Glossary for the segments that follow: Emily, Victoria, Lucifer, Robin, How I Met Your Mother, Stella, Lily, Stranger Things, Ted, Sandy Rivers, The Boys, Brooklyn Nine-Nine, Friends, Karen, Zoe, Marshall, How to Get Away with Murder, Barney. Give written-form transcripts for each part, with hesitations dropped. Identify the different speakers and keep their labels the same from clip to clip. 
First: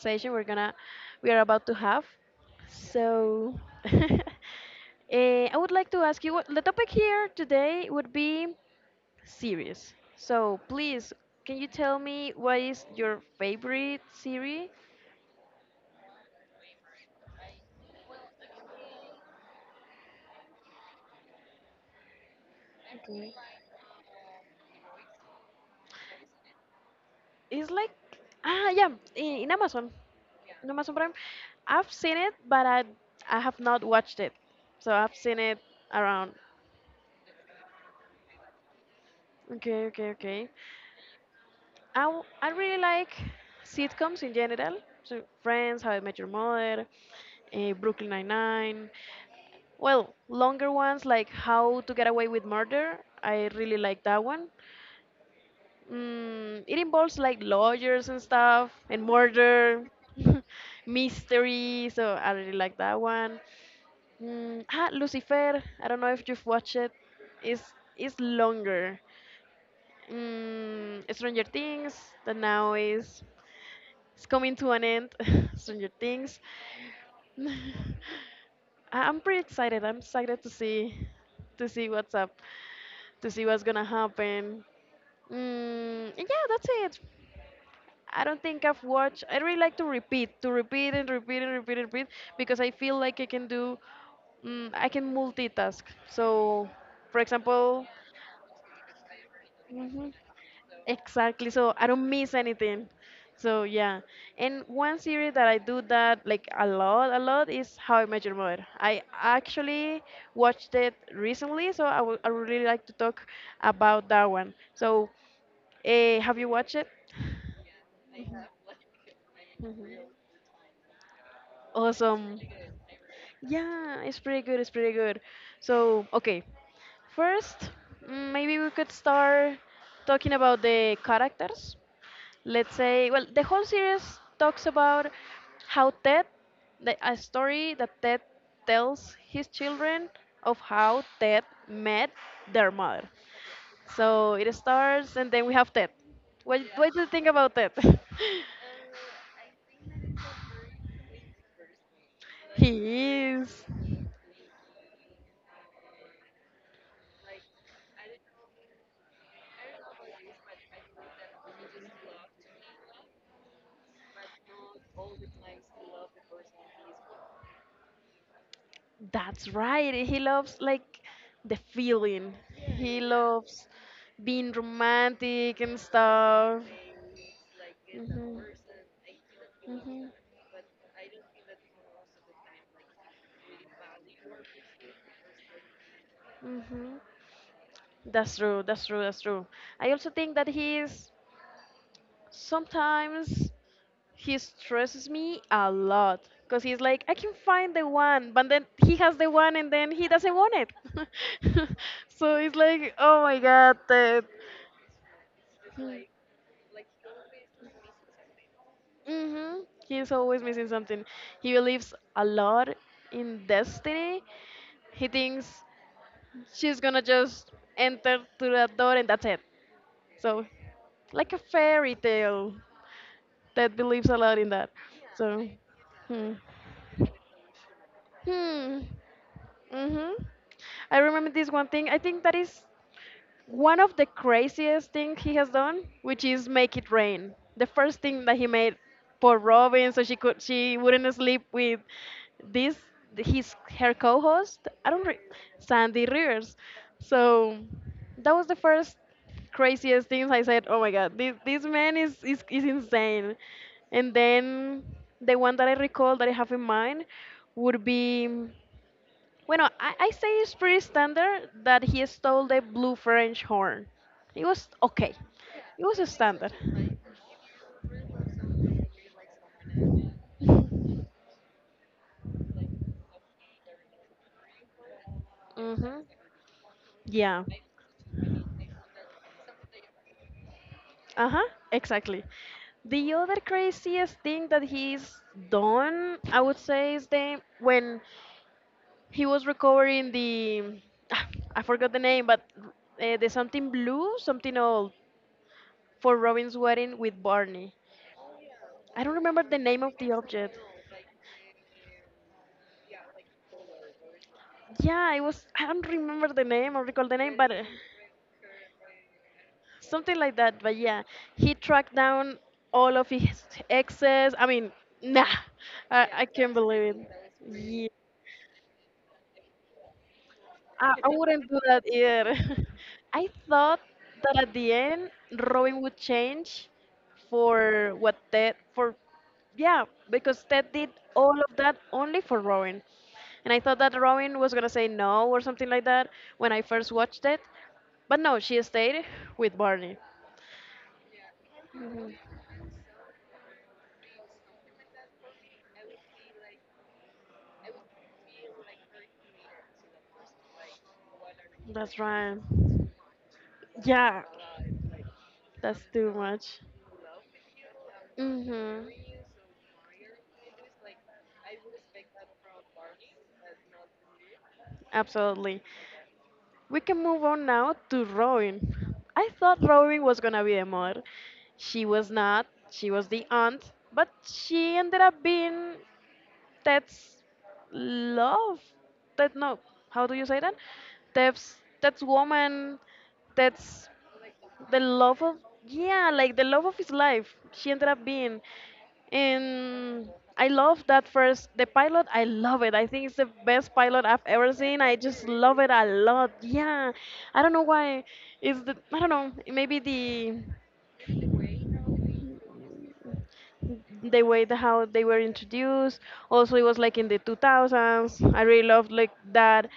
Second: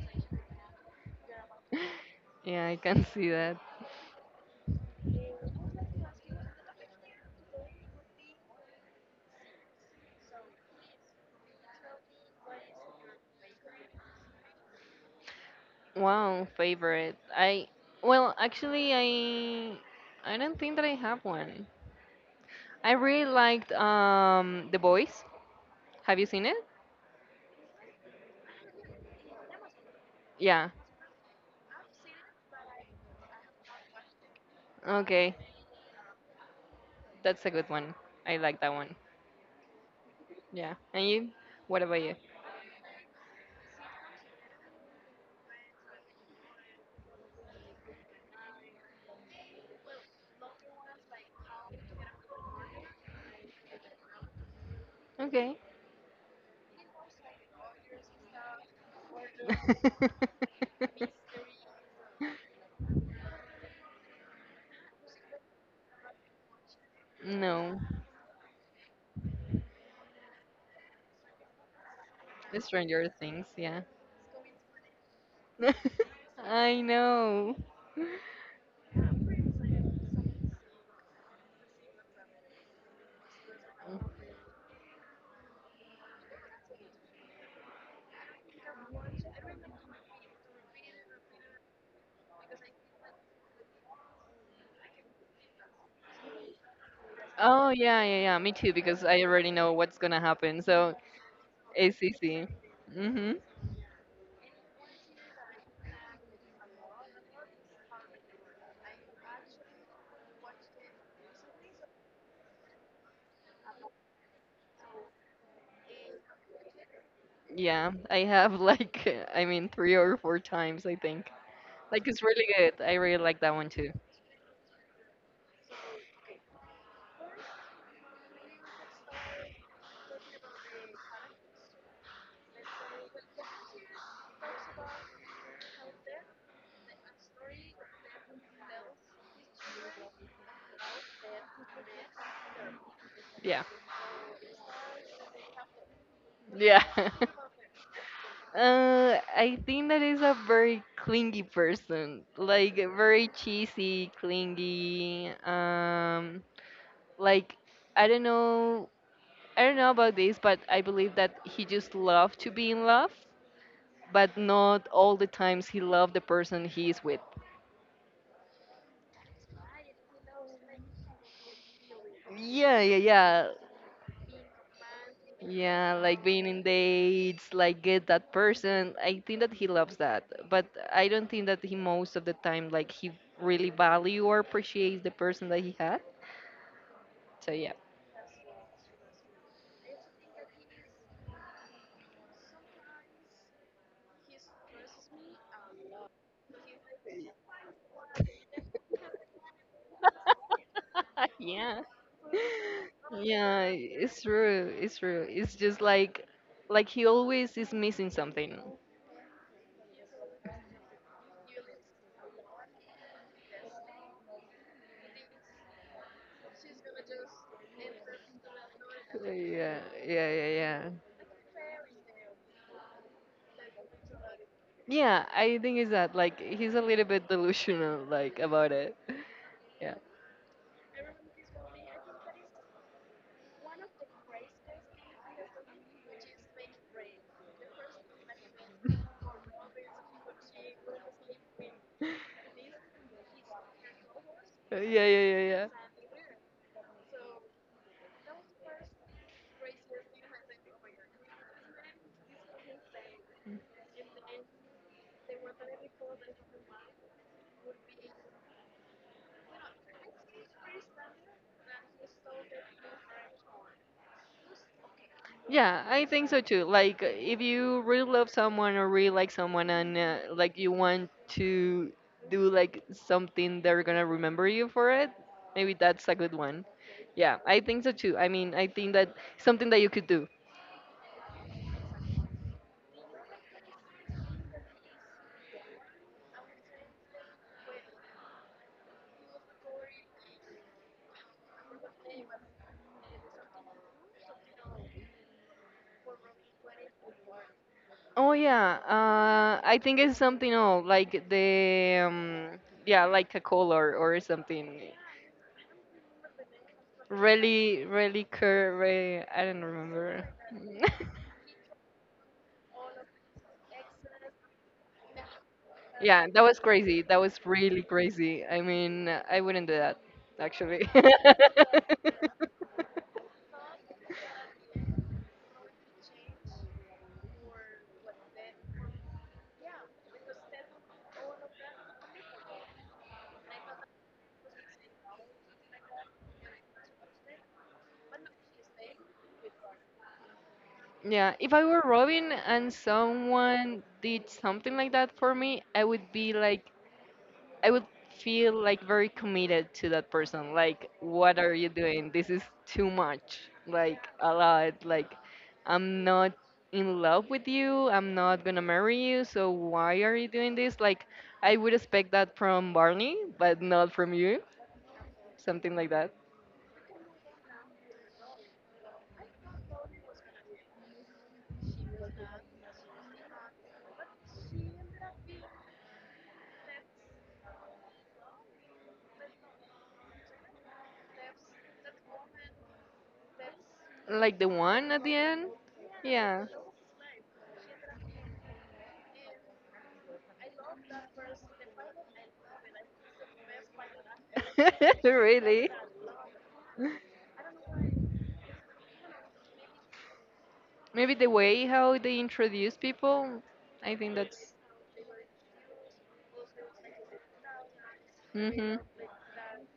Speaker 1: conversation we are about to have.
Speaker 2: Yeah, I can see
Speaker 1: So,
Speaker 2: that.
Speaker 1: I would like to ask you what the topic here today would be series. So please, can you tell me what is your favorite series?
Speaker 2: Wow, favorite. I well, actually, I don't think that I have one. I really
Speaker 1: Okay.
Speaker 2: liked The Boys. Have you seen it?
Speaker 1: It's like ah yeah, i- in Amazon,
Speaker 2: Yeah.
Speaker 1: in Amazon Prime. I've seen it, but I have not watched it. So I've
Speaker 2: Okay,
Speaker 1: seen it around.
Speaker 2: that's a good one. I like that one.
Speaker 1: Okay, okay, okay.
Speaker 2: Yeah. And you? What about you?
Speaker 1: I really like sitcoms in general. So Friends, How I Met Your Mother, Brooklyn Nine Nine. Well, longer ones like How to Get Away with Murder. I really like that one.
Speaker 2: Okay.
Speaker 1: It involves like lawyers and stuff and murder, mystery. So I really like that one. Lucifer. I don't know if you've watched it. It's
Speaker 2: No,
Speaker 1: it's longer. Stranger Things that now
Speaker 2: Stranger
Speaker 1: is
Speaker 2: Things. Yeah.
Speaker 1: it's coming to an end. Stranger Things.
Speaker 2: I know.
Speaker 1: I'm pretty excited. I'm excited to see what's up, to see what's gonna happen. And yeah, that's it. I don't think I've watched. I really like to repeat and repeat and repeat and repeat because I feel like I can do, I can multitask. So, for
Speaker 2: Oh
Speaker 1: example,
Speaker 2: yeah, yeah, yeah, me too, because I already know what's
Speaker 1: mhm.
Speaker 2: gonna happen. So
Speaker 1: Exactly. So I
Speaker 2: it's
Speaker 1: don't miss
Speaker 2: easy.
Speaker 1: anything.
Speaker 2: Mhm.
Speaker 1: So yeah. And one series that I do that like a lot is How I Met Your Mother. I actually watched it recently, so I would really like to talk about that one. So, have you watched it?
Speaker 2: Yeah, I have like I mean three or four times I think. Like it's
Speaker 1: Awesome.
Speaker 2: really good. I really like that one too.
Speaker 1: Yeah, it's pretty good. It's pretty good. So, okay. First, maybe we could start talking about the characters. Let's say, well, the whole series talks about how Ted, a story that Ted tells his children of how Ted met their mother.
Speaker 2: Yeah.
Speaker 1: So it starts, and then we have Ted.
Speaker 2: Yeah.
Speaker 1: What do you think about Ted?
Speaker 2: I think that is a very clingy person, like very
Speaker 1: he is.
Speaker 2: cheesy, clingy. Like I don't know I don't know about this, but I believe that he just loved to be in love, but not all the times he loved the person he is with.
Speaker 1: That's right. He loves like the feeling.
Speaker 2: Yeah, yeah,
Speaker 1: He
Speaker 2: yeah.
Speaker 1: loves being romantic and
Speaker 2: Yeah, like being
Speaker 1: stuff.
Speaker 2: in dates, like get that
Speaker 1: Mhm.
Speaker 2: person. I think that he loves
Speaker 1: Mhm.
Speaker 2: that, but I don't think that he most of the time like he really value or appreciates the person that he had.
Speaker 1: Mhm.
Speaker 2: So yeah.
Speaker 1: That's true. That's true. That's true. I also think that he's sometimes he stresses me a lot because he's like, I can find the one, but then he has the one and then he doesn't want it.
Speaker 2: Yeah.
Speaker 1: so it's like, oh my
Speaker 2: Yeah,
Speaker 1: god,
Speaker 2: it's
Speaker 1: that.
Speaker 2: true. It's true. It's just like he always is missing something.
Speaker 1: Mm-hmm. He's always missing something. He believes a lot in destiny. He thinks she's gonna just enter through that door and that's it.
Speaker 2: Yeah, yeah,
Speaker 1: So,
Speaker 2: yeah, yeah.
Speaker 1: like a fairy tale that believes a lot in that.
Speaker 2: Yeah,
Speaker 1: So,
Speaker 2: I think it's that.
Speaker 1: hmm.
Speaker 2: Like he's a little bit delusional, like about
Speaker 1: Hmm.
Speaker 2: it. Yeah.
Speaker 1: hmm I remember this one thing. I think that is one of the craziest things he has done, which is make it rain. The first thing that he made for Robin, so she wouldn't sleep with this his her co-host.
Speaker 2: Yeah,
Speaker 1: I
Speaker 2: yeah,
Speaker 1: don't re-
Speaker 2: yeah, yeah.
Speaker 1: Sandy Rivers. So that was the first craziest things I said. Oh my God, this man is insane. And then the one that I recall that I have in mind would be. Bueno, I say it's pretty standard that he stole the blue French horn. It was okay. It
Speaker 2: Yeah,
Speaker 1: was
Speaker 2: I
Speaker 1: a
Speaker 2: think so
Speaker 1: standard.
Speaker 2: too. Like, if you really love someone or really like someone and like you want to do like something they're gonna remember you for it, maybe
Speaker 1: Mm-hmm.
Speaker 2: that's a good one. Yeah,
Speaker 1: Yeah.
Speaker 2: I think so too. I mean, I think that something that you could do.
Speaker 1: Uh-huh. Exactly. The other craziest thing that he's done, I would say, is the when he was recovering the I forgot the name, but the something blue, something old for Robin's wedding with Barney.
Speaker 2: Oh yeah,
Speaker 1: I don't remember the
Speaker 2: I
Speaker 1: name of
Speaker 2: think
Speaker 1: the
Speaker 2: it's something
Speaker 1: object.
Speaker 2: old, like the yeah, like a color or something.
Speaker 1: Yeah, it was. I don't remember the name or recall the name, but
Speaker 2: Really, really cur. Really, I don't
Speaker 1: something
Speaker 2: remember.
Speaker 1: like that. But yeah, he tracked down all of his exes. I mean, nah, I
Speaker 2: Yeah, that
Speaker 1: can't
Speaker 2: was
Speaker 1: believe
Speaker 2: crazy.
Speaker 1: it.
Speaker 2: That was really
Speaker 1: Yeah.
Speaker 2: crazy. I mean, I wouldn't do that, actually.
Speaker 1: I wouldn't do that either. I thought that at the end Robin would change for what Ted for yeah, because Ted did all of that only for Robin. And I thought that Robin was gonna say no or something like that when I first watched it. But no, she stayed with Barney.
Speaker 2: Yeah, if I were
Speaker 1: Mhm.
Speaker 2: Robin and someone did something like that for me, I would be like I would feel like very committed to that person. Like, what are you
Speaker 1: That's
Speaker 2: doing? This
Speaker 1: right.
Speaker 2: is too much. Like,
Speaker 1: Yeah,
Speaker 2: a lot. Like,
Speaker 1: that's
Speaker 2: I'm
Speaker 1: too
Speaker 2: not
Speaker 1: much.
Speaker 2: in love with you. I'm not gonna
Speaker 1: Mhm.
Speaker 2: marry you. So why are you doing this? Like, I would expect that from Barney, but not from you.
Speaker 1: Absolutely.
Speaker 2: Something like that.
Speaker 1: We can move on now to Robin. I thought Robin was gonna be the mother. She was not. She was the aunt, but she ended up being Ted's love. Ted, no, how do you say that? Ted's woman. Ted's
Speaker 2: Like the
Speaker 1: the
Speaker 2: one at the
Speaker 1: love of
Speaker 2: end.
Speaker 1: yeah, like the
Speaker 2: Yeah.
Speaker 1: love of his life she ended up being. And I love that. First, the pilot, I love it. I think it's the best pilot I've ever seen. I just love it
Speaker 2: Really.
Speaker 1: a lot. Yeah, I don't know why. It's the, I don't know, maybe
Speaker 2: Maybe the way how they introduce people. I think
Speaker 1: the way the,
Speaker 2: that's.
Speaker 1: how they were introduced. Also, it was like in the 2000s. I really
Speaker 2: Mhm.
Speaker 1: loved like that.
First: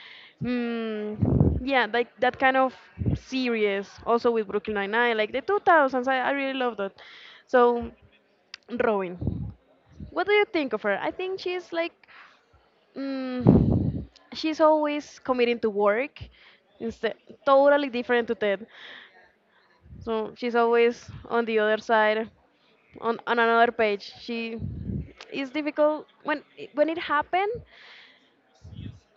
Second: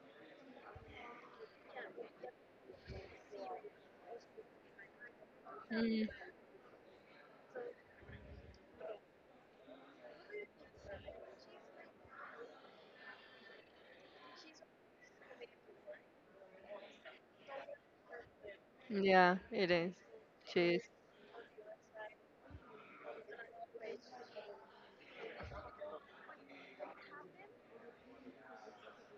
Speaker 1: Yeah, like that kind of series. Also with Brooklyn Nine-Nine, like the 2000s. I really loved that. So, Robin, what do you think of her? I think she's like, mm, she's always committing to work. Instead, totally different to Ted.
Speaker 2: Yeah, it is.
Speaker 1: So she's
Speaker 2: Cheese.
Speaker 1: always on the other side, on another page. She is difficult when it happened.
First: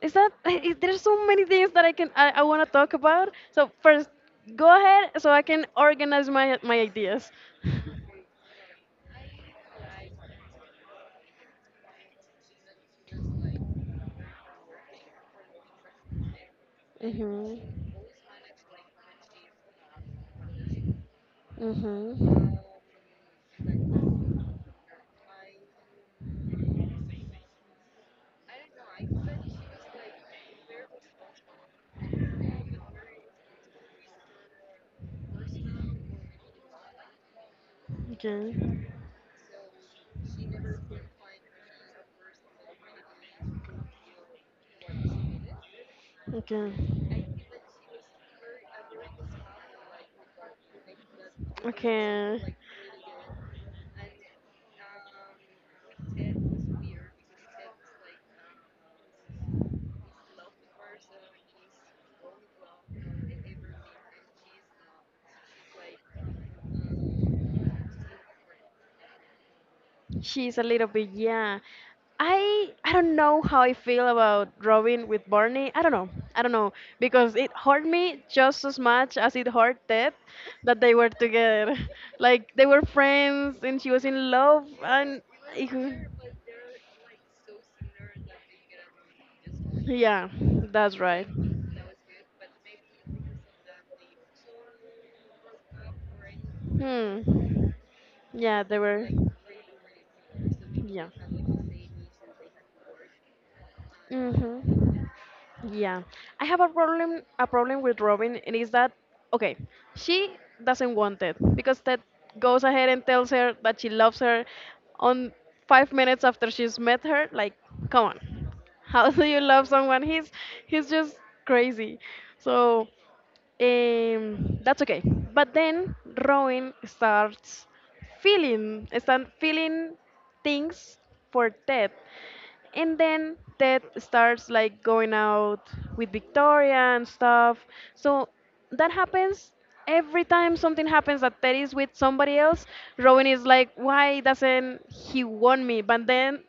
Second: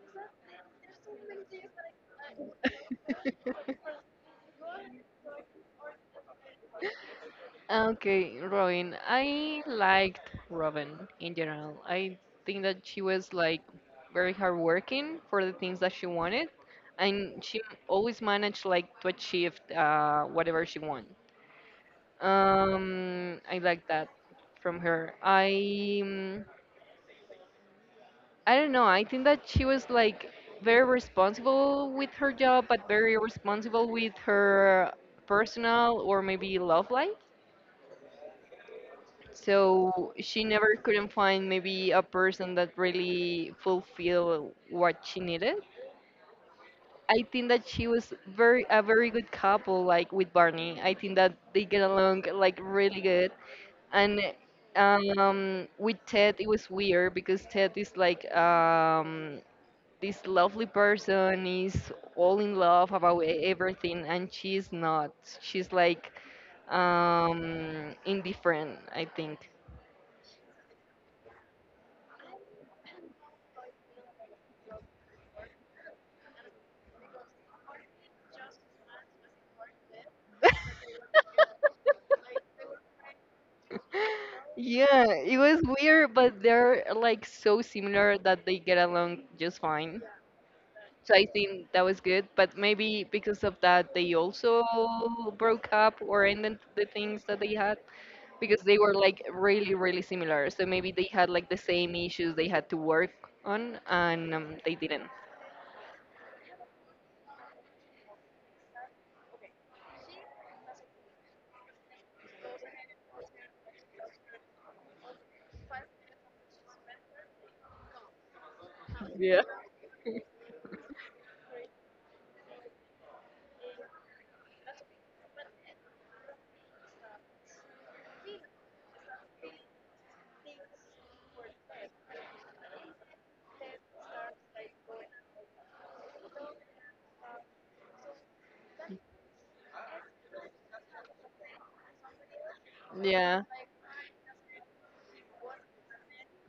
Speaker 1: Is that is, there's so many things that I want to talk about. So first, go ahead so I can organize my ideas.
Speaker 2: Okay, Robin. I liked Robin in general. I think that she was like very hardworking for the things that she wanted, and
Speaker 1: Mhm.
Speaker 2: she always managed like to achieve whatever she wanted.
Speaker 1: Mm-hmm.
Speaker 2: I like that from her. Mm, I don't know. I think that she was like very responsible with her job, but very responsible with her personal or maybe love life.
Speaker 1: Okay.
Speaker 2: So she never couldn't find maybe a person that really fulfilled what she needed.
Speaker 1: Okay.
Speaker 2: I think that she was very a very good couple like with Barney. I think that they get along
Speaker 1: Okay.
Speaker 2: like really good. And with Ted it was weird because Ted is like this lovely person is all in love about e- everything and she's not she's like indifferent I think.
Speaker 1: She's a little bit, yeah. I don't know how I feel about Robin with Barney. I don't know. I don't know because it hurt me just as much as it hurt Ted that they were together. Like they were friends and she was in love
Speaker 2: Yeah,
Speaker 1: and
Speaker 2: it was
Speaker 1: it-
Speaker 2: weird, but they're like so similar that they get along just fine,
Speaker 1: yeah, that's
Speaker 2: so I
Speaker 1: right.
Speaker 2: think that was good. But maybe because of that they also broke up or ended the things that they
Speaker 1: Hmm.
Speaker 2: had, because
Speaker 1: Yeah,
Speaker 2: they
Speaker 1: they
Speaker 2: were
Speaker 1: were.
Speaker 2: like really really similar. So maybe
Speaker 1: Yeah.
Speaker 2: they had like the same issues they had to work on, and they
Speaker 1: Mhm.
Speaker 2: didn't.
Speaker 1: Yeah, I have a problem with Robin, and is that okay? She doesn't want Ted because Ted goes ahead and tells her that she loves her on 5 minutes after she's met her. Like, come on, how do you
Speaker 2: Yeah.
Speaker 1: love someone? He's just crazy. So that's okay. But then Robin starts start feeling things for Ted, and then Ted starts like going out with Victoria and stuff. So that happens every time something happens that Ted is with somebody else. Rowan
Speaker 2: Yeah,
Speaker 1: is like, why doesn't he want me? But then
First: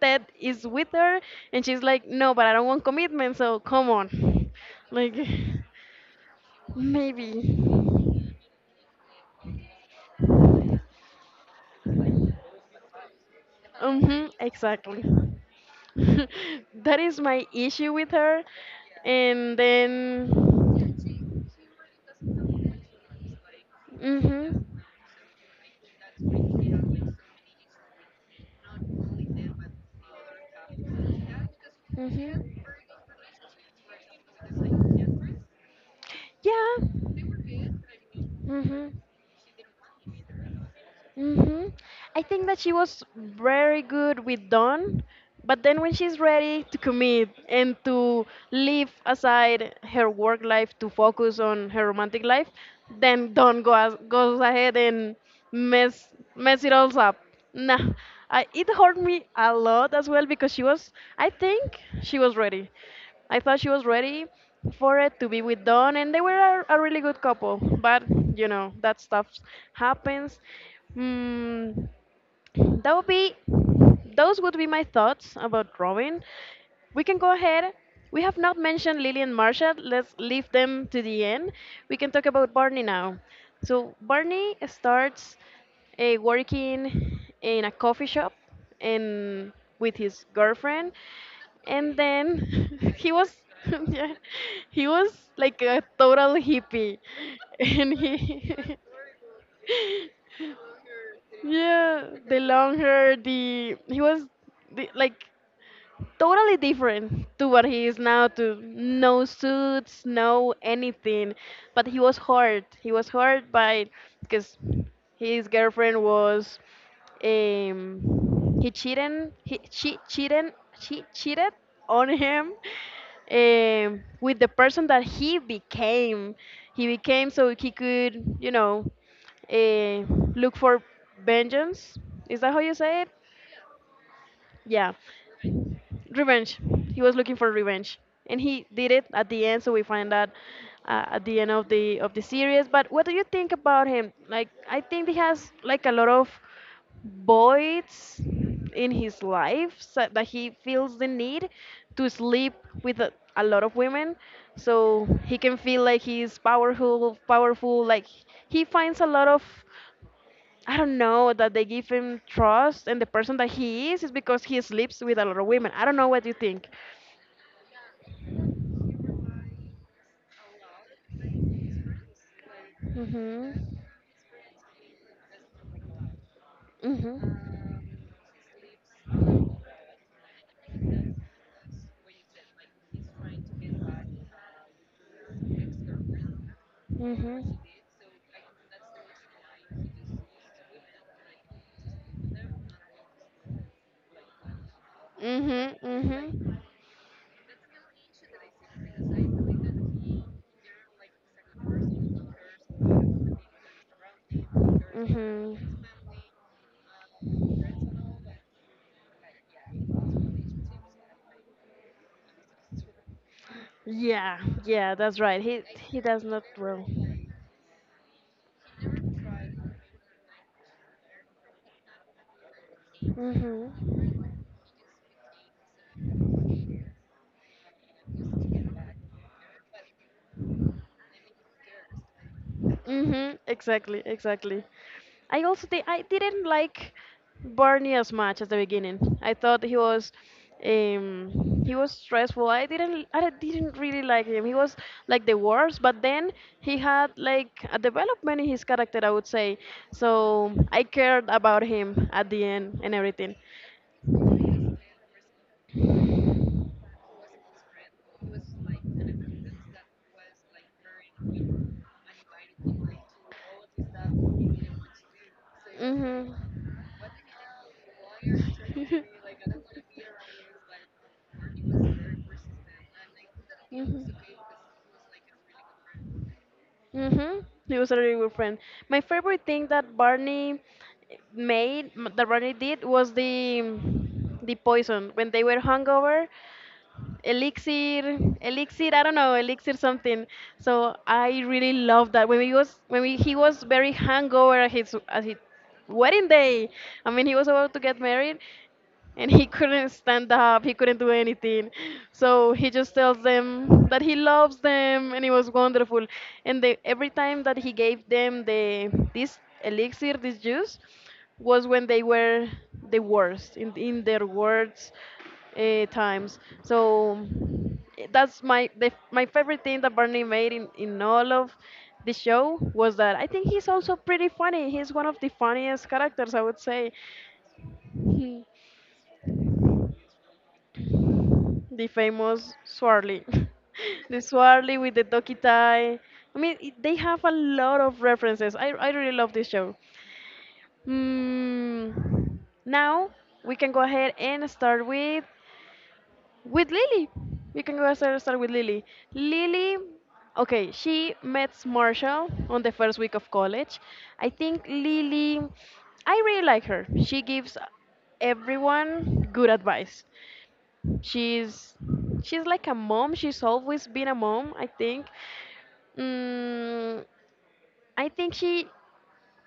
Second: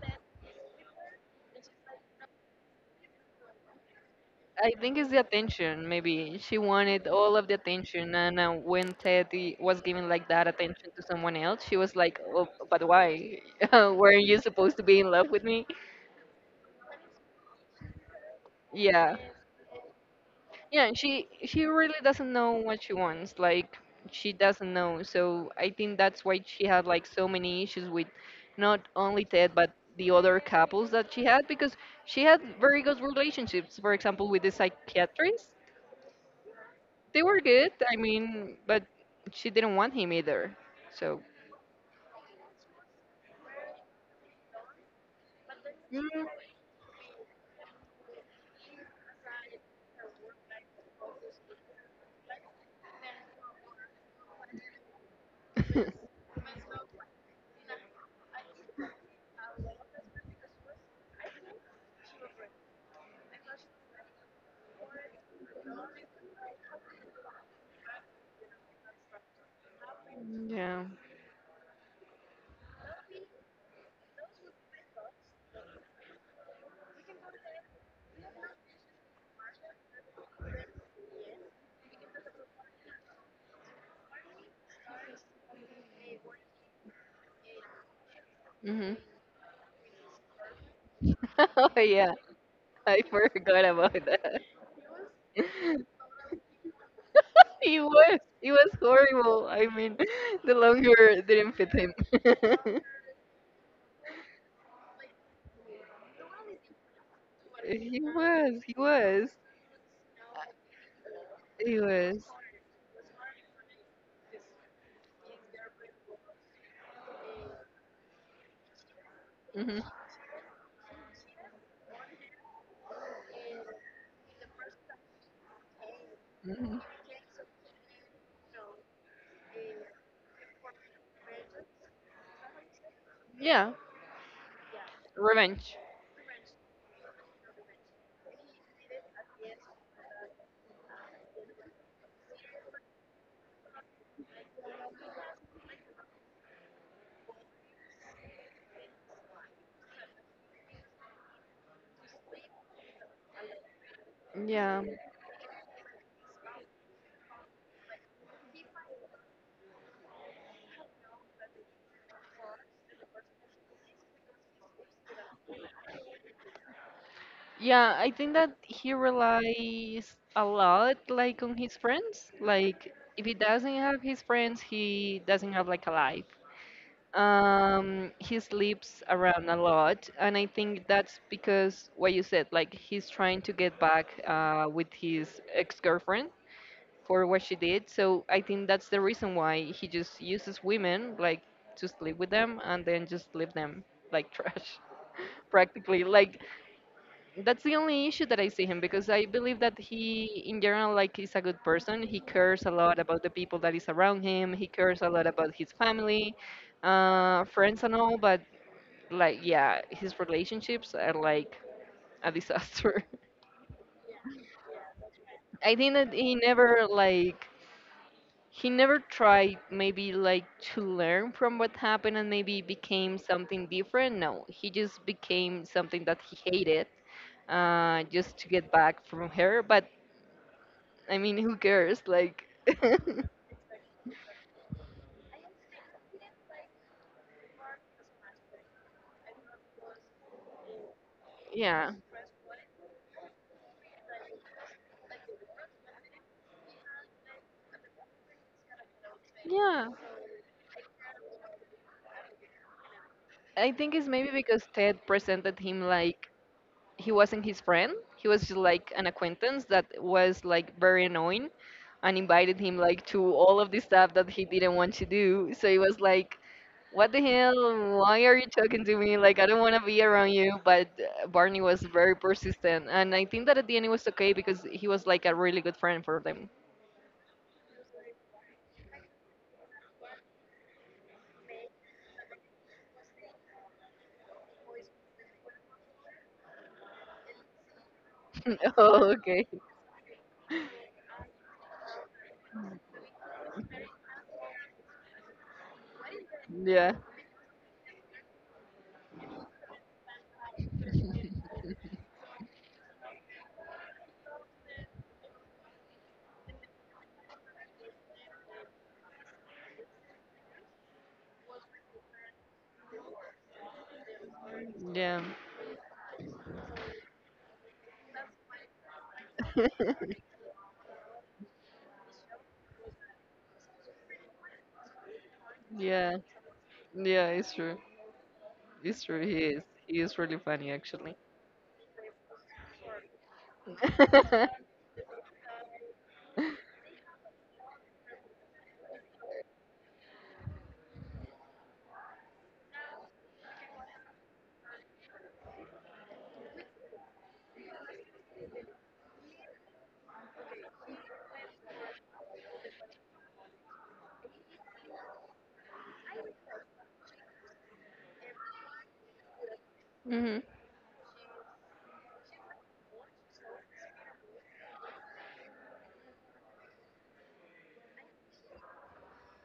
Speaker 1: Ted is with her and she's like, no, but I don't want commitment, so come on.
Speaker 2: I think it's
Speaker 1: Like,
Speaker 2: the attention. Maybe she wanted all of the
Speaker 1: maybe.
Speaker 2: attention, and when Teddy was giving like that attention to someone else she was like, oh, but why?
Speaker 1: Mm-hmm,
Speaker 2: Weren't you supposed to be
Speaker 1: exactly.
Speaker 2: in love with me?
Speaker 1: that is my issue with her.
Speaker 2: Yeah.
Speaker 1: And then.
Speaker 2: Yeah, and she really doesn't know what she wants. Like she
Speaker 1: Mm-hmm.
Speaker 2: doesn't know. So I think that's why she had like so many issues with not only Ted but the other couples that she had, because she had
Speaker 1: Mhm.
Speaker 2: very good relationships. For example, with the psychiatrist,
Speaker 1: Yeah.
Speaker 2: they were good. I mean, but
Speaker 1: Mhm.
Speaker 2: she didn't want him either. So
Speaker 1: Mhm. I think that she was very good with Dawn, but then when she's
Speaker 2: mm,
Speaker 1: ready to commit and to leave aside her work life to focus on her romantic life, then Dawn goes ahead and mess mess it all up. Nah, it hurt me a lot as well because she was, I think she was ready. I thought she was ready for it to be with Don, and they were a really good couple. But you know that stuff happens.
Speaker 2: yeah.
Speaker 1: Mm, that would be those would be my thoughts about drawing. We can go ahead. We have not mentioned Lily and Marsha. Let's leave them to the end. We can talk about Barney now. So Barney starts working in a coffee shop
Speaker 2: Hmm.
Speaker 1: and with his girlfriend,
Speaker 2: Oh
Speaker 1: and
Speaker 2: yeah,
Speaker 1: then
Speaker 2: I
Speaker 1: he was
Speaker 2: forgot about
Speaker 1: yeah,
Speaker 2: that.
Speaker 1: he was like a total hippie, and
Speaker 2: He
Speaker 1: he
Speaker 2: was horrible. I mean, the longer didn't fit him.
Speaker 1: yeah, the long hair, the he was the like totally different to what he is
Speaker 2: He
Speaker 1: now, to
Speaker 2: was, he
Speaker 1: no
Speaker 2: was,
Speaker 1: suits, no anything.
Speaker 2: he
Speaker 1: But he was
Speaker 2: was.
Speaker 1: hurt, he was hurt by because his girlfriend was he cheated he
Speaker 2: Hmm.
Speaker 1: she cheated she cheated on him with the person that
Speaker 2: Hmm.
Speaker 1: he became so he could, you know, uh, look for vengeance, is that how you say it?
Speaker 2: Yeah,
Speaker 1: Yeah,
Speaker 2: revenge.
Speaker 1: revenge. He was looking for revenge, and he did it at the end. So we find that at the end of the series. But what do you think about him? Like, I think he has like a lot of voids in his life so that he feels the need to sleep with a lot of women
Speaker 2: Yeah,
Speaker 1: so he can feel like he's powerful, like he finds a lot of, I don't know, that they give him trust, and the person that he is because he sleeps with a lot of women. I don't know what you think.
Speaker 2: yeah. I think that he relies a lot, like, on his friends. Like, if he
Speaker 1: Mhm.
Speaker 2: doesn't have his friends, he doesn't have like a life.
Speaker 1: Mhm.
Speaker 2: He sleeps around a lot, and I think that's because what you said, like he's trying to get back with his ex-girlfriend for
Speaker 1: Mm-hmm.
Speaker 2: what she did. So I think that's the reason why he just uses women like to sleep with them and then just leave them like trash,
Speaker 1: Mm-hmm.
Speaker 2: practically. Like
Speaker 1: Mm-hmm.
Speaker 2: that's the only issue that I see him, because I believe that he, in general, like is a good person. He cares a lot about the people that is around him. He cares a lot about his family, friends and all, but like yeah his relationships are like a
Speaker 1: Mm-hmm.
Speaker 2: disaster.
Speaker 1: Yeah, yeah, that's right.
Speaker 2: I think
Speaker 1: He
Speaker 2: that
Speaker 1: does
Speaker 2: he
Speaker 1: not well.
Speaker 2: never like he never tried maybe like to learn from what happened and maybe became something
Speaker 1: Mhm.
Speaker 2: different. No, he just became something that he hated, just to get back from her. But I mean, who cares? Like,
Speaker 1: Mhm. Exactly. Exactly. I also I didn't like Barney as much at the beginning. I thought um he was
Speaker 2: yeah.
Speaker 1: stressful. I didn't really like him. He was like the worst, but then he had like a development in his character, I would say.
Speaker 2: Yeah,
Speaker 1: So I cared about him at the end and everything.
Speaker 2: I think it's maybe because Ted presented him like he wasn't his friend. He was just like an acquaintance that was like very annoying and invited him like to all of the stuff that he didn't want to do. So it was
Speaker 1: Mhm.
Speaker 2: like, what the hell? Why are you talking to me? Like I don't want to be around you. But Barney was very persistent, and I think that at the end it was
Speaker 1: Mhm.
Speaker 2: okay because he was like a really good friend for them.
Speaker 1: Mhm. He was a really good friend. My favorite thing that Barney made, m- that Barney did was the poison when they were hungover. elixir elixir i
Speaker 2: Oh,
Speaker 1: don't know
Speaker 2: okay.
Speaker 1: elixir something. So I really love that when he was very hungover at his wedding day.
Speaker 2: Yeah.
Speaker 1: I mean, he was about to get married and he couldn't stand up, he couldn't do anything, so he just tells them that he loves them and it was wonderful. Every time that he gave them the this elixir, this juice, was when they were in their worst
Speaker 2: Yeah.
Speaker 1: times. So that's my favorite thing that Barney made in all of the show. Was that I think he's also pretty funny. He's one of the funniest
Speaker 2: Yeah.
Speaker 1: characters, I would say.
Speaker 2: Yeah. It's true. It's true. He is. He is really funny, actually.
Speaker 1: The famous Swarly. The Swarly with the Doki tie. I mean, they have a lot of references. I really love this show. Mm, Now we can go ahead and start with Lily. We can go ahead and start with Lily. Lily, okay, she met Marshall on the first week of college. I think Lily, I really like her. She gives everyone good advice.
Speaker 2: Hmm.
Speaker 1: She's she's like a mom. She's always been a mom, I think. Mm, I think she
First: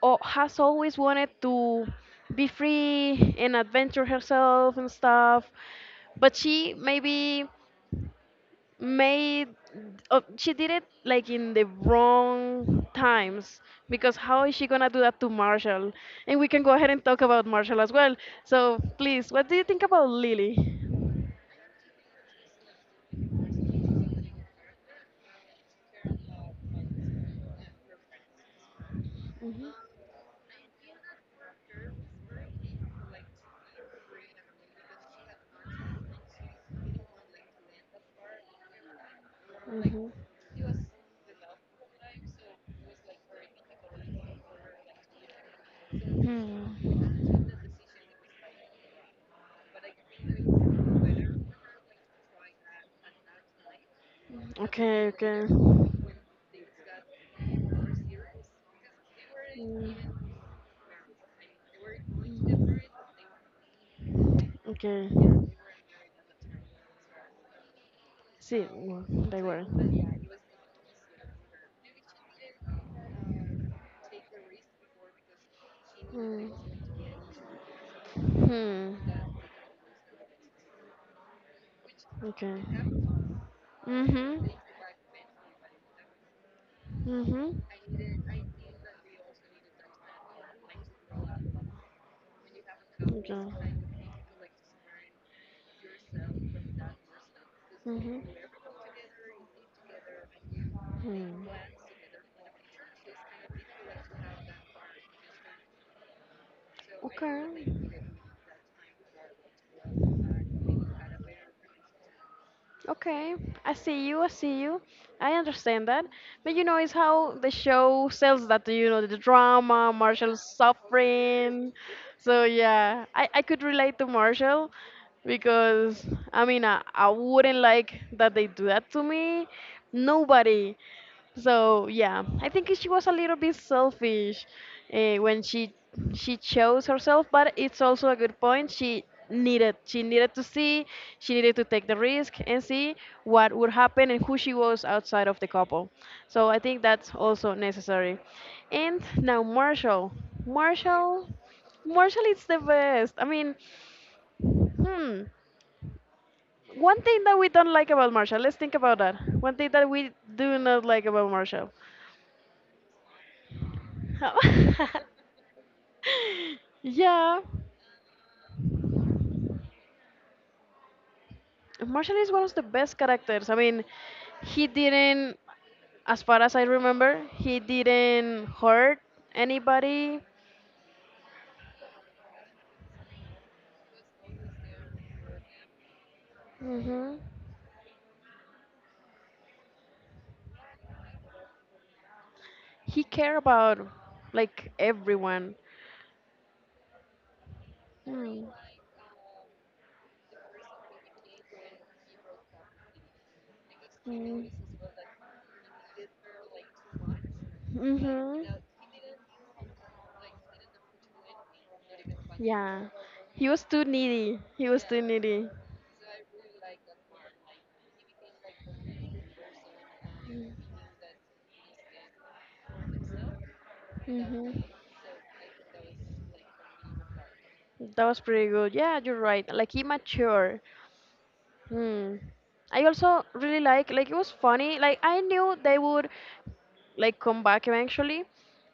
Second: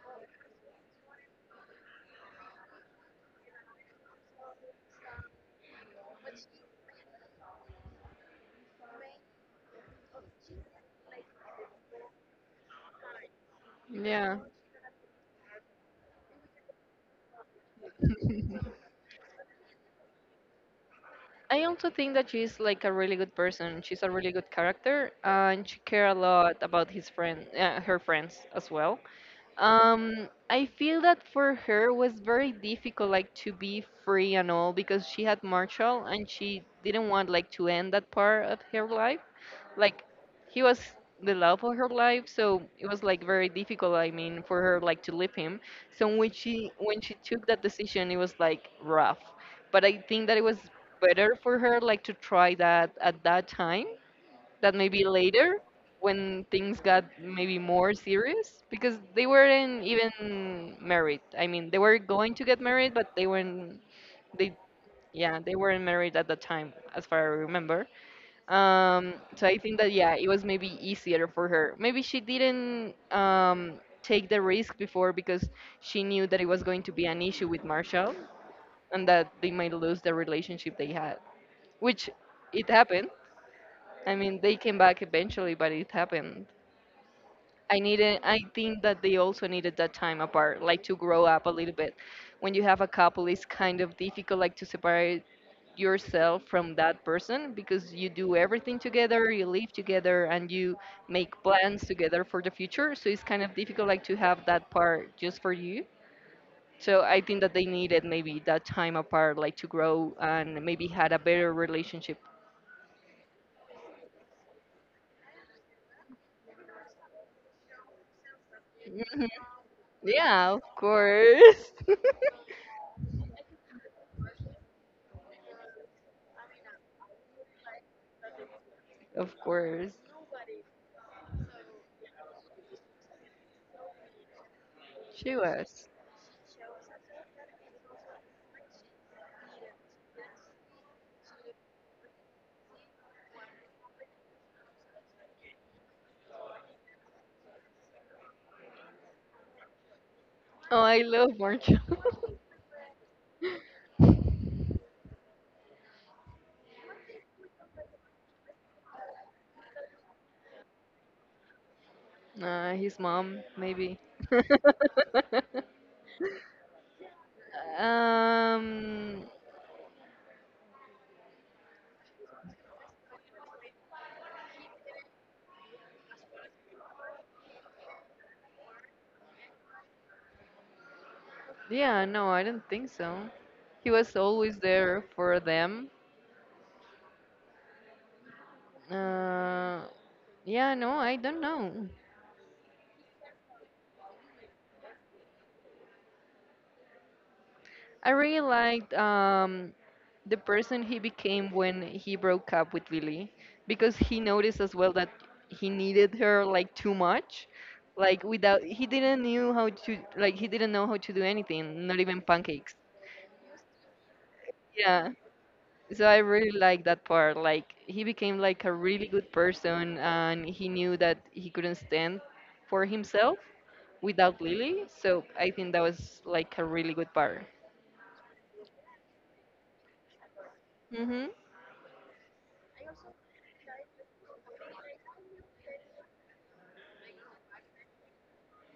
Speaker 1: has always wanted to be free and adventure herself and stuff, but she maybe made she did it like in the wrong times, because
Speaker 2: Yeah.
Speaker 1: how is she gonna do that to Marshall? And we can go ahead and talk about Marshall as well. So please, what do you think about Lily?
Speaker 2: I also think that she's like a really good person. She's a really good character, and she care a lot about his friend, her friends as well.
Speaker 1: Mhm. Mhm.
Speaker 2: I feel that for her was very difficult, like to be free and all, because she had Marshall, and she didn't want like to end that part of her life. Like he was the love of her life, so it was like very difficult, I mean, for her like to leave him. So when she took that decision it was like rough, but I think that it was better for her like to try that at that time that maybe
Speaker 1: Okay, okay.
Speaker 2: later, when things got maybe more serious, because they weren't
Speaker 1: Mm.
Speaker 2: even married. I mean, they were going to get married, but they weren't they
Speaker 1: Okay.
Speaker 2: yeah they weren't married at the time as far as I remember.
Speaker 1: Sí, mm, they
Speaker 2: So I
Speaker 1: were.
Speaker 2: think that yeah, it was maybe easier for her. Maybe she didn't take the risk before because she knew that it
Speaker 1: Mm.
Speaker 2: was going to be an issue with Marshall
Speaker 1: Hmm.
Speaker 2: and that they might lose the relationship they had, which
Speaker 1: Okay.
Speaker 2: it happened. I mean,
Speaker 1: Mm-hmm.
Speaker 2: they came back eventually, but it happened.
Speaker 1: Mm-hmm.
Speaker 2: I needed I think that they also needed that time apart, like to grow up a little bit. When you have a couple it's
Speaker 1: Yeah.
Speaker 2: kind of difficult like to separate yourself from that person, because you do
Speaker 1: Mm-hmm.
Speaker 2: everything together, you live together and you make
Speaker 1: Hmm.
Speaker 2: plans together for the future. So it's kind of difficult like to have that part just for you. So I think
Speaker 1: Okay.
Speaker 2: that they needed maybe that time apart like to grow and maybe had a better relationship.
Speaker 1: Okay. I see you. I see you. I understand that. But you know, it's how the show sells that, you know, the
Speaker 2: Mhm.
Speaker 1: drama, Marshall's
Speaker 2: Yeah, of course.
Speaker 1: suffering. So yeah, I could relate to Marshall because, I mean, I wouldn't like that they do that to
Speaker 2: Of
Speaker 1: me.
Speaker 2: course.
Speaker 1: Nobody. So yeah, I think she was a little bit selfish uh,
Speaker 2: She
Speaker 1: when she
Speaker 2: was.
Speaker 1: she chose herself, but it's also a good point. She needed to see, she needed to take the risk and see what would happen and who she was outside of the couple. So I think that's also necessary. And now Marshall,
Speaker 2: Oh, I
Speaker 1: Marshall,
Speaker 2: love Marshall.
Speaker 1: Marshall is the best. I mean, hmm, one thing that we don't like about Marshall, let's think about that. One thing that we do not like about Marshall.
Speaker 2: His mom, maybe.
Speaker 1: Yeah,
Speaker 2: um,
Speaker 1: Marshall is one of the best characters. I mean, he didn't, as far as I remember, he didn't hurt anybody.
Speaker 2: yeah, no, I don't think so. He was always there for them.
Speaker 1: Hmm.
Speaker 2: Uh, yeah, no, I don't know.
Speaker 1: He cared about like everyone.
Speaker 2: I really
Speaker 1: Hmm.
Speaker 2: liked the person he became when he broke up with Lily, because he
Speaker 1: Mm.
Speaker 2: noticed as well that he needed her like too much. Like
Speaker 1: Mhm.
Speaker 2: without, he didn't knew how to like he didn't know how to do anything, not even pancakes.
Speaker 1: Yeah. He was too needy. He was too
Speaker 2: Yeah.
Speaker 1: needy.
Speaker 2: So I really like that part. Like he became like a really good person and he knew that he couldn't stand for himself without
Speaker 1: Mm-hmm.
Speaker 2: Lily. So I think that was like a really good part.
Speaker 1: That was pretty good. Yeah, you're right, like he matured.
Speaker 2: Mhm.
Speaker 1: Hmm. I also really like it was funny. Like I knew they would like come back eventually.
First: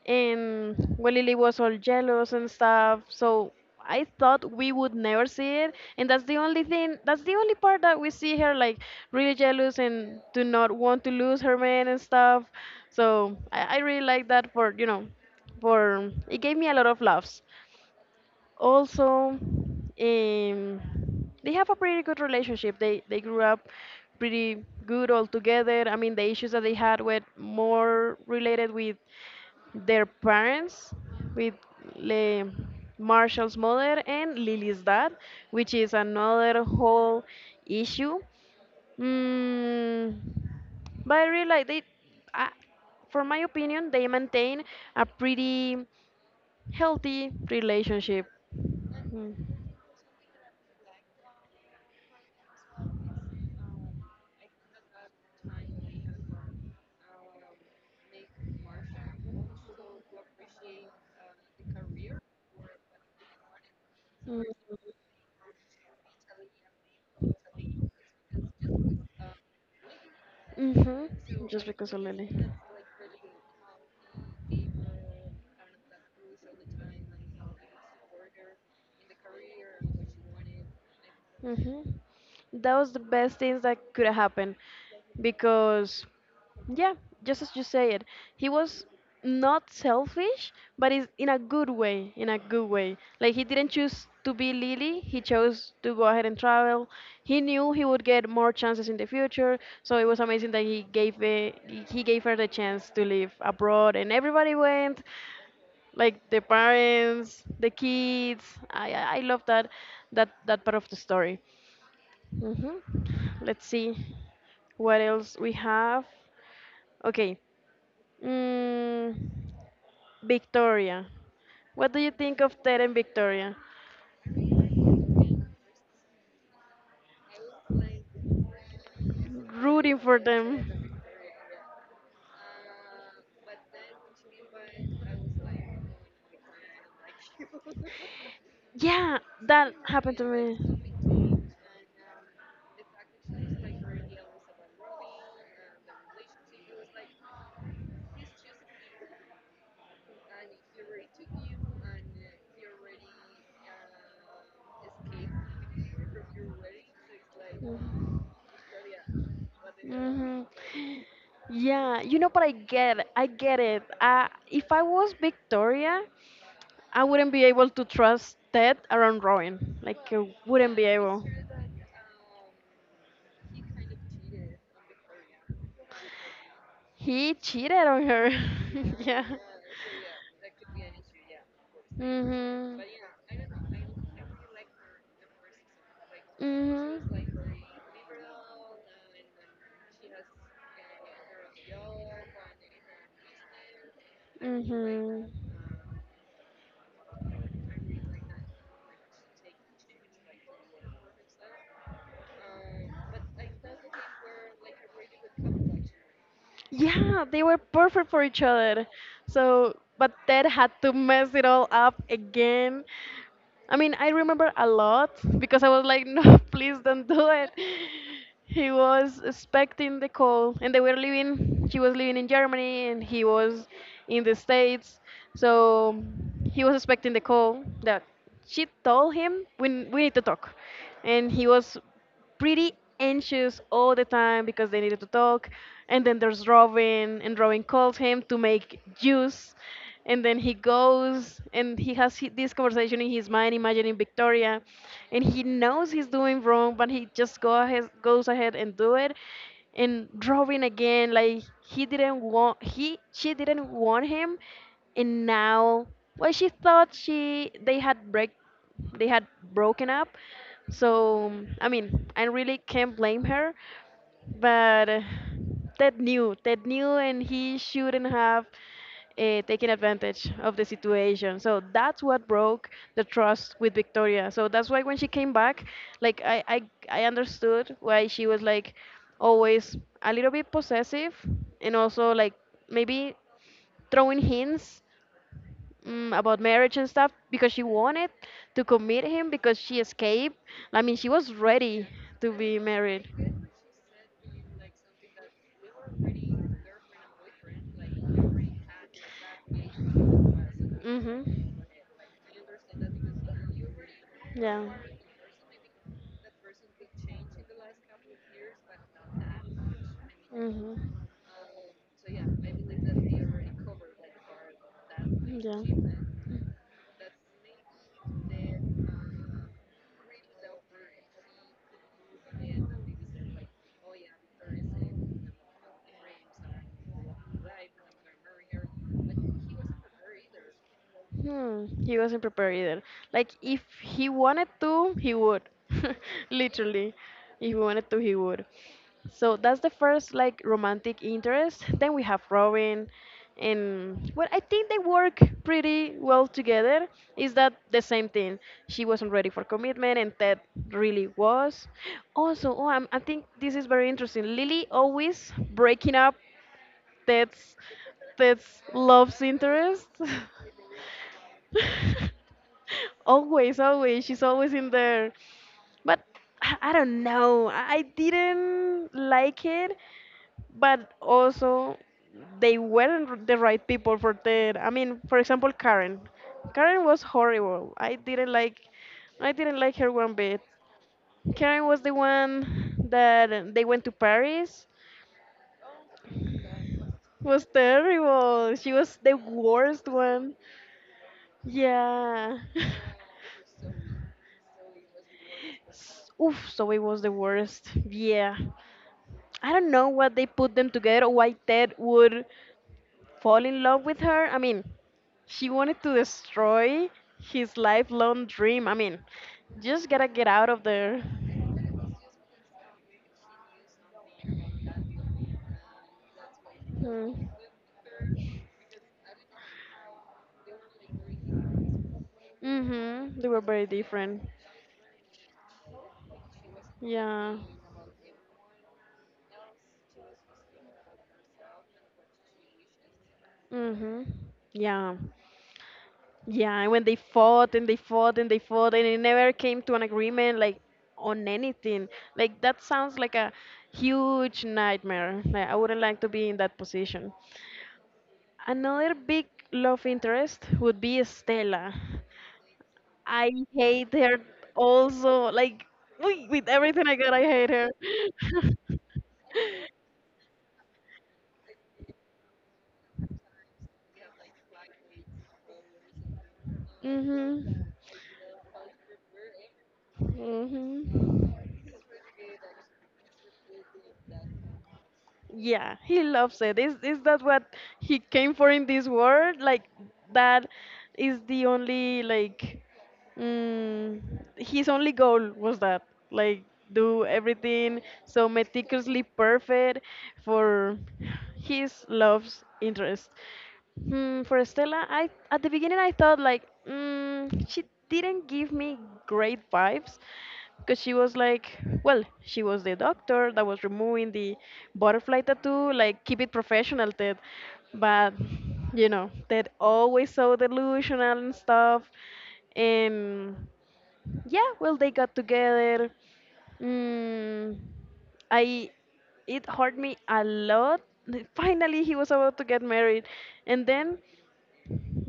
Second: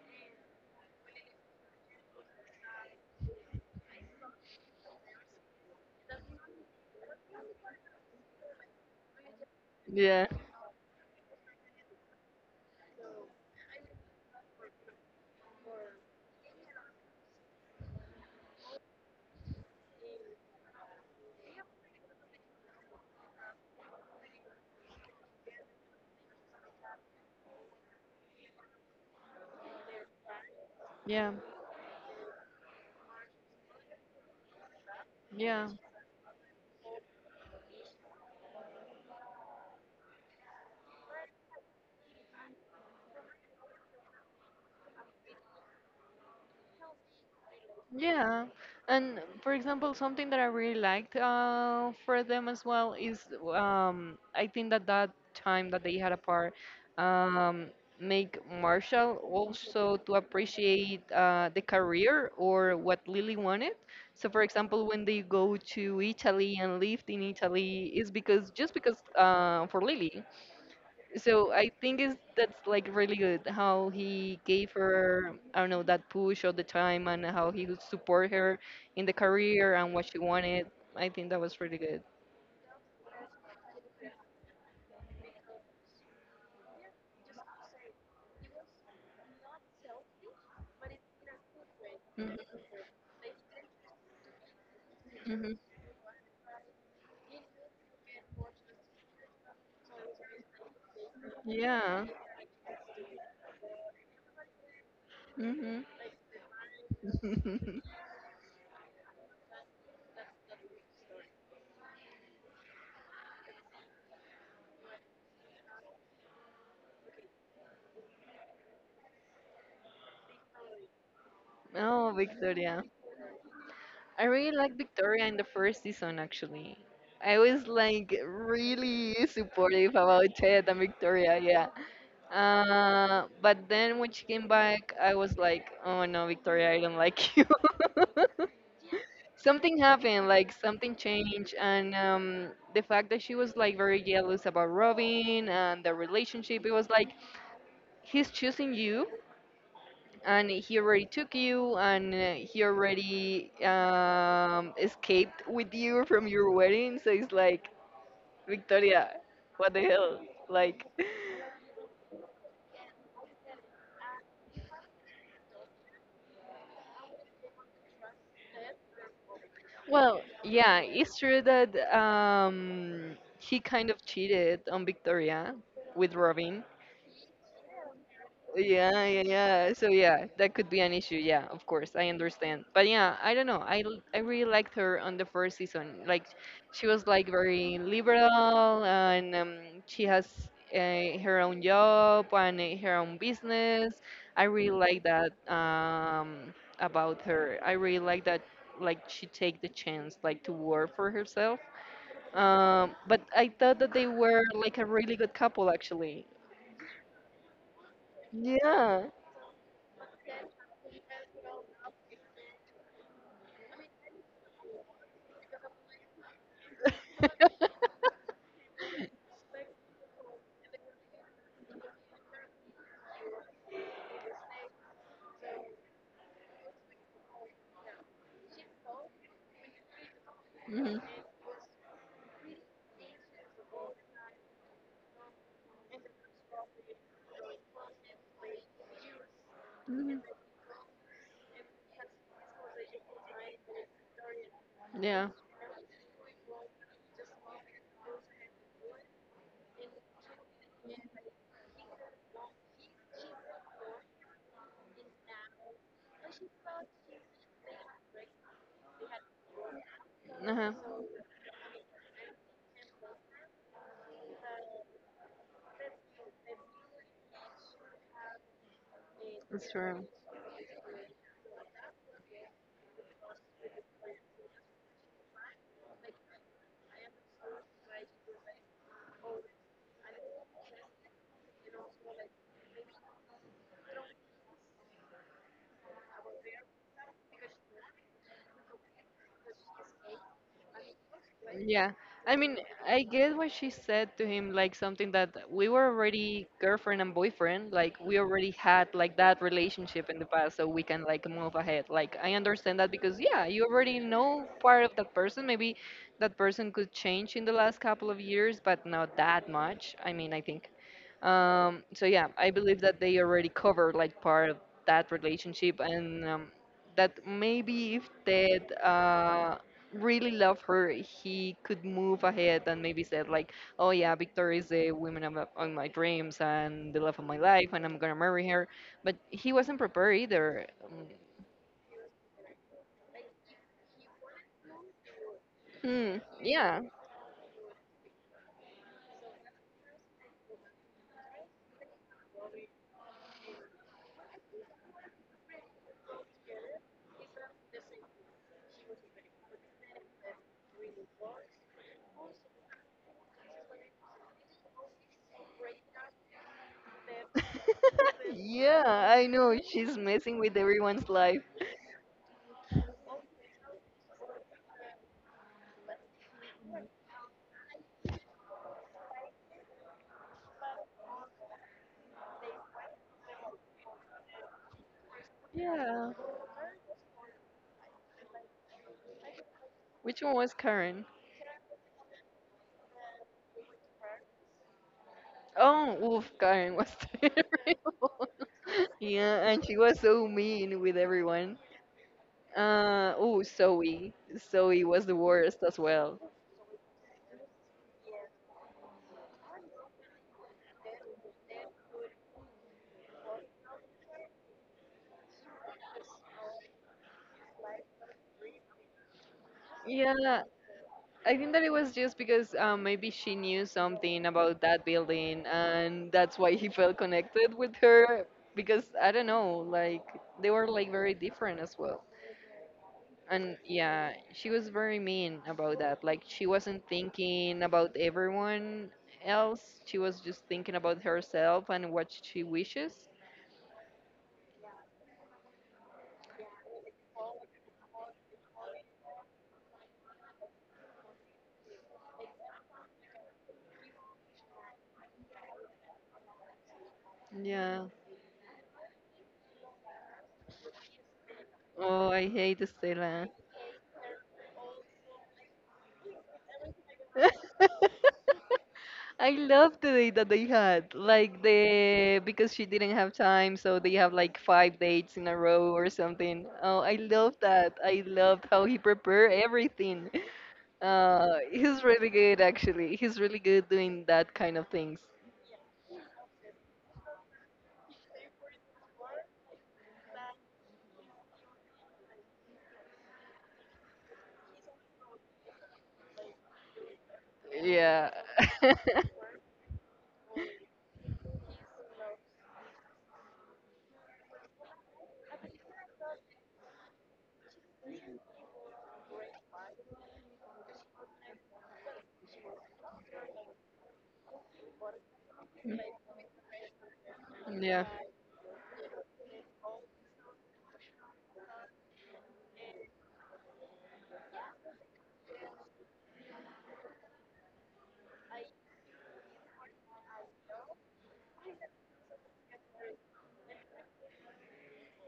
Speaker 1: And when Lily was all jealous and stuff, so I thought we would never see it. And that's the only part that we see her like really jealous and
Speaker 2: Yeah.
Speaker 1: do not want to lose her man and stuff. So I really like that, for you know, for it gave me a lot of laughs. Also, um, they have a pretty good relationship. They grew up pretty good all together. I mean, the issues that they had were more related with their parents,
Speaker 2: Yeah,
Speaker 1: with Le Marshall's mother and Lily's dad,
Speaker 2: yeah.
Speaker 1: which is another whole issue. Mm, but I really like I, for my opinion, they maintain a pretty healthy relationship.
Speaker 2: Yeah, and
Speaker 1: Mm.
Speaker 2: for example, something that I really liked for them as well is I think that that time that they had apart um, make Marshall also to appreciate the career or what Lily wanted. So, for example, when they go to Italy and lived in Italy, is because just because for Lily. So I think is that's like really good how he gave her, I don't know, that push all the time and how he would support her in the career and what she wanted. I think that was really
Speaker 1: Hmm.
Speaker 2: good.
Speaker 1: That was the best things that could have happened because yeah, just as you say it, he was not selfish, but is in a good way, in
Speaker 2: Mm-hmm.
Speaker 1: a good way. Like he didn't choose to be Lily, he
Speaker 2: Mm-hmm.
Speaker 1: chose to go ahead and travel. He knew he would get more chances in the future, so it was amazing that he gave it, he
Speaker 2: Yeah.
Speaker 1: gave her the chance to live abroad and everybody went,
Speaker 2: Hmm.
Speaker 1: like the parents, the kids. I love that part of the story. Hmm. Let's see what else we have. Okay, mm, Victoria. What do you
Speaker 2: Oh,
Speaker 1: think of Ted
Speaker 2: Victoria.
Speaker 1: and Victoria?
Speaker 2: I really like Victoria in the first season actually. I was like really supportive
Speaker 1: Rooting for
Speaker 2: about Chet and
Speaker 1: them.
Speaker 2: Victoria. Yeah. But then when she came back, I was like, oh no, Victoria, I don't like you.
Speaker 1: Yeah, that
Speaker 2: Something
Speaker 1: happened to
Speaker 2: happened, like something
Speaker 1: me.
Speaker 2: changed, and the fact that she was like very jealous about Robin and the relationship. It was like, he's choosing you, and he already took you, and he already escaped with you from your wedding. So it's like, Victoria, what the hell,
Speaker 1: Hmm.
Speaker 2: like.
Speaker 1: Yeah, you know, but I get it. I get it. If I was Victoria, I wouldn't be able to trust Ted around Robin. Like,
Speaker 2: Well,
Speaker 1: I wouldn't
Speaker 2: yeah,
Speaker 1: be
Speaker 2: it's
Speaker 1: able.
Speaker 2: true that he kind of cheated on Victoria with Robin,
Speaker 1: He cheated on her.
Speaker 2: yeah,
Speaker 1: Yeah.
Speaker 2: yeah, yeah. So yeah, that could be an issue. Yeah, of course, I understand.
Speaker 1: Mhm.
Speaker 2: But yeah, I don't know. I really liked her on the first season. Like, she
Speaker 1: Mhm.
Speaker 2: was like very liberal, and she has her own job and her own business. I really like
Speaker 1: Mhm.
Speaker 2: that about her. I really like that. Like, she take the chance like to work for herself. But I thought that they were like a really good couple actually.
Speaker 1: Yeah, they were perfect for each other.
Speaker 2: Yeah.
Speaker 1: So, but Ted had to mess it all up again. I mean, I remember a lot because I was like, no, please don't do it. He was expecting the call, and she was living in Germany, and he was in the States. So he was expecting the call that she told him, we need to talk.
Speaker 2: Mhm.
Speaker 1: And he was pretty anxious all the time because they needed to talk. And then there's Robin, and Robin calls him to make juice. And
Speaker 2: Mhm.
Speaker 1: then he goes and he has this conversation in his mind, imagining Victoria, and
Speaker 2: Yeah.
Speaker 1: he knows he's doing wrong, but he just goes ahead and do it. And Robin again, like he didn't want he she didn't want him, and now, well, she thought she they had they had broken up.
Speaker 2: Uh huh.
Speaker 1: So I mean, I really can't blame her, but Ted knew, and he shouldn't have taken
Speaker 2: That's true.
Speaker 1: advantage of the situation. So that's what broke the trust with Victoria. So that's why when she came back, like I, I, I understood why she was like always a little bit possessive and also like maybe throwing hints, mm, about marriage and stuff, because she wanted to commit him because she escaped. I mean, she was ready
Speaker 2: Yeah.
Speaker 1: to
Speaker 2: I mean,
Speaker 1: be
Speaker 2: I
Speaker 1: married.
Speaker 2: get what she said to him, like something that we were already girlfriend and boyfriend, like we already had like that relationship in the past, so we can
Speaker 1: Mhm.
Speaker 2: like move ahead. Like I understand that because yeah, you already know
Speaker 1: Yeah.
Speaker 2: part of that person. Maybe that person could change in the last couple of years, but not that much. I mean, I think
Speaker 1: Mm-hmm.
Speaker 2: so
Speaker 1: Yeah.
Speaker 2: yeah, I believe that they already covered like part of that relationship, and that maybe if Ted really loved her, he could move ahead and maybe said like, "Oh yeah, Victoria is the woman of my dreams and the love of my life, and I'm gonna marry her." But he wasn't prepared either.
Speaker 1: Hmm, he wasn't prepared either. Like, if he wanted to, he would.
Speaker 2: Hmm. Yeah.
Speaker 1: Literally. If he wanted to, he would. So that's the first, like, romantic interest. Then we have Robin. And well, I think they work pretty well together. Is that the same thing? She wasn't ready for commitment, and Ted really was. Also, I think this is very interesting. Lily always breaking up Ted's Ted's
Speaker 2: Yeah,
Speaker 1: love's
Speaker 2: I know
Speaker 1: interest.
Speaker 2: she's messing with everyone's life.
Speaker 1: Always, always, she's always in there. But I don't know. I didn't like it, but also they weren't the right people for that. I mean, for example, Karen.
Speaker 2: Yeah,
Speaker 1: Karen was horrible. I didn't like her one
Speaker 2: which one
Speaker 1: bit.
Speaker 2: was Karen?
Speaker 1: Karen was the one that they went to Paris.
Speaker 2: Oh, oof, Karen was
Speaker 1: Was
Speaker 2: terrible.
Speaker 1: terrible. She was the
Speaker 2: Yeah, and she
Speaker 1: worst
Speaker 2: was so
Speaker 1: one.
Speaker 2: mean with everyone.
Speaker 1: Yeah.
Speaker 2: Oh, Zoe. Zoe was the worst as well.
Speaker 1: Oof, so it was the worst. Yeah. I don't know what they put them together or why Ted would fall in love with her. I mean, she wanted to destroy his lifelong dream. I mean, just gotta get
Speaker 2: Yeah,
Speaker 1: out of there.
Speaker 2: I think that it was just because maybe she knew something about that building and that's why he felt
Speaker 1: Mm.
Speaker 2: connected with her because I don't know, like they were like very different as well.
Speaker 1: Mhm. They were
Speaker 2: And
Speaker 1: very
Speaker 2: yeah,
Speaker 1: different.
Speaker 2: she was very mean about that, like she wasn't
Speaker 1: Yeah.
Speaker 2: thinking about everyone else, she was just thinking about herself and what she wishes.
Speaker 1: Mhm. Yeah. Yeah, and when they fought and they fought and they fought and it never came to an agreement like on anything. Like that sounds like a huge nightmare. Like I wouldn't like to be in that position.
Speaker 2: Yeah.
Speaker 1: Another big love interest would be Stella.
Speaker 2: Oh, I hate Stella.
Speaker 1: I hate her also. Like, with everything I got, I hate her.
Speaker 2: I love the date that they had, like the because she didn't have time, so they have like five dates in a row or something. Oh, I love
Speaker 1: Mhm.
Speaker 2: that. I loved how he prepared everything.
Speaker 1: Mhm.
Speaker 2: He's really good, actually. He's really good doing that kind of things.
Speaker 1: Yeah, he loves it. Is that what he came for in this world? Like, that is the only, like, mm, his only goal was that, like, do everything
Speaker 2: Yeah.
Speaker 1: so meticulously perfect for his love's interest. Hmm, for Estela, I at the beginning I thought like, mm, she didn't give me great vibes because she was like, well, she was the doctor that was removing the butterfly tattoo, like keep it professional, Ted.
Speaker 2: Yeah.
Speaker 1: But you know, Ted always so delusional and stuff. And yeah, well, they got together. Mm, I it hurt me a lot. Finally, he was about to get married, and then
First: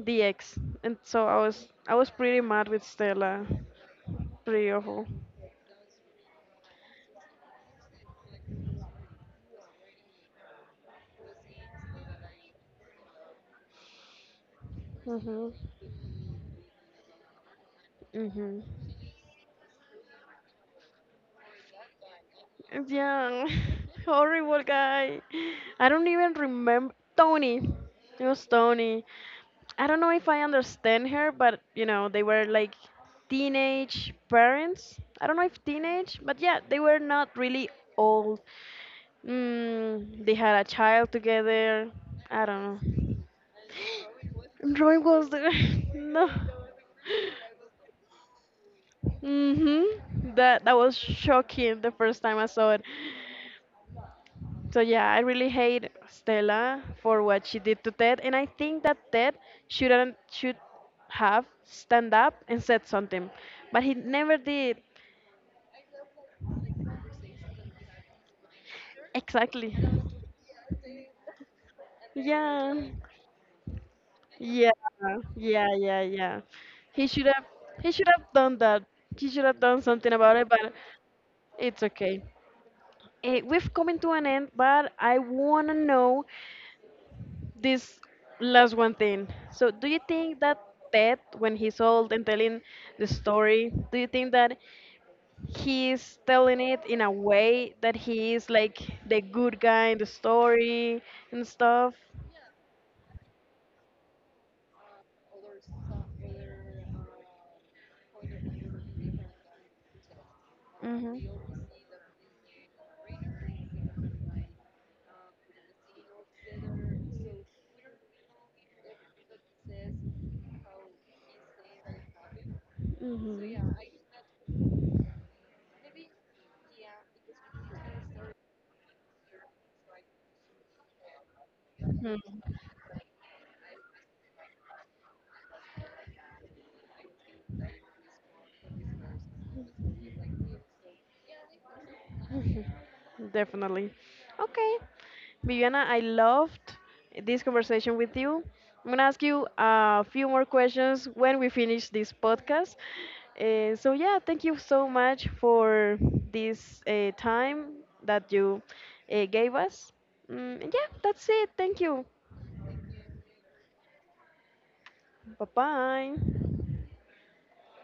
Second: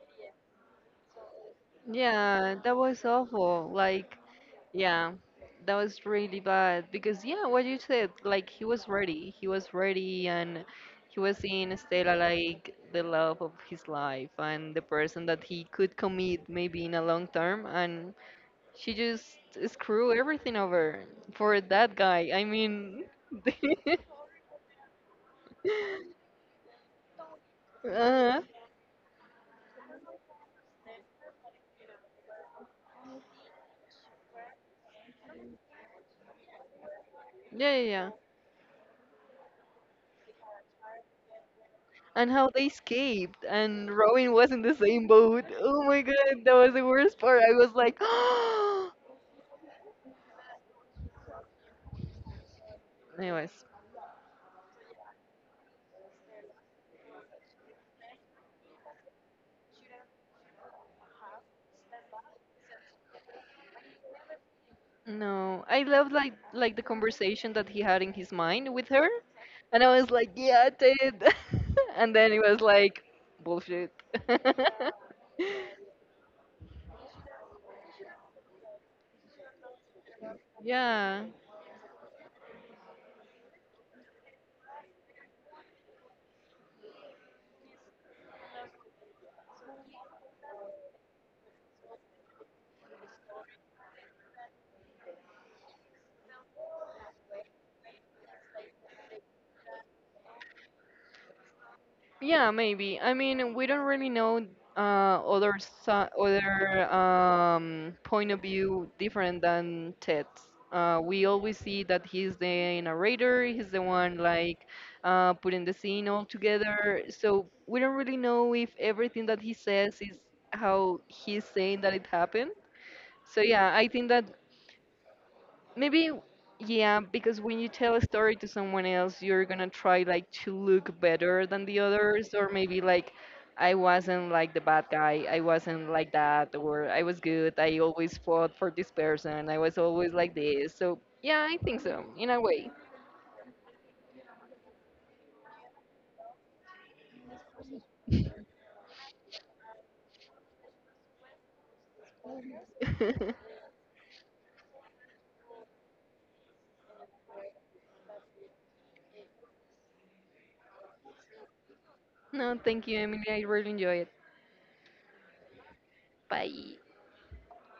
Speaker 1: the ex. And so I was pretty
Speaker 2: Yeah,
Speaker 1: mad
Speaker 2: that
Speaker 1: with
Speaker 2: was
Speaker 1: Stella.
Speaker 2: awful. Like,
Speaker 1: Pretty awful.
Speaker 2: yeah, that was really bad because yeah, what you said, like he was ready. He was ready, and he was seeing Stella like the love of his life and the person that
Speaker 1: Mhm.
Speaker 2: he could commit maybe in a long term, and
Speaker 1: Mhm.
Speaker 2: she just screw everything over for that guy. I mean,
Speaker 1: Yeah.
Speaker 2: uh,
Speaker 1: Horrible guy. I don't even remember Tony.
Speaker 2: huh.
Speaker 1: It
Speaker 2: Yeah,
Speaker 1: was Tony. I don't know if I understand her, but you know, they were like teenage parents. I don't know if teenage, but yeah, they were not really
Speaker 2: yeah, yeah.
Speaker 1: old. Mm, they had a child together.
Speaker 2: And
Speaker 1: I
Speaker 2: how
Speaker 1: don't
Speaker 2: they
Speaker 1: know.
Speaker 2: escaped, and Robin was in the
Speaker 1: Roy
Speaker 2: same
Speaker 1: was
Speaker 2: boat.
Speaker 1: there.
Speaker 2: Oh my
Speaker 1: No.
Speaker 2: god, that was the worst part. I was like,
Speaker 1: Mhm. That that was shocking the first time I saw it.
Speaker 2: anyways,
Speaker 1: So yeah, I really hate Stella for what she did to Ted, and I think that Ted shouldn't should have stand up and said something, but he never did.
Speaker 2: no, I loved, like the conversation that he had in his mind with her,
Speaker 1: Exactly.
Speaker 2: and I was like, yeah, Ted, and then it was
Speaker 1: Yeah.
Speaker 2: like bullshit.
Speaker 1: Yeah. Yeah. Yeah. Yeah. He should have. He should have done that. He should have done something about it, but
Speaker 2: Yeah.
Speaker 1: it's okay. Eh, we've come to an end, but I wanna know this last one thing. So, do you think that Ted, when he's old and telling the story, do you think that he's telling it in a way that he is like the good guy in the story and stuff?
Speaker 2: Yeah, maybe. I mean, we don't really know uh, other point of view different than Ted's. We always see that he's the narrator, he's the one like putting the scene all together. So we don't really know if everything that he says is how he's saying that it happened. So yeah,
Speaker 1: So
Speaker 2: I think that maybe, yeah, because when you tell a story to someone else, you're gonna try like to look better than the
Speaker 1: things like.
Speaker 2: others, or maybe like, I wasn't like the bad guy, I wasn't like that, or I was good, I always fought for this person, I was always like this. So, yeah, I think so, in a way.
Speaker 1: Definitely. Okay. Viviana, I loved this conversation with you. I'm going to ask you a few more questions when we finish this podcast. So yeah, thank you so much for this time that you gave us. Mm, and yeah, that's it. Thank you.
Speaker 2: No, thank you, Emily, I really enjoy it.
Speaker 1: Bye bye.
Speaker 2: Bye.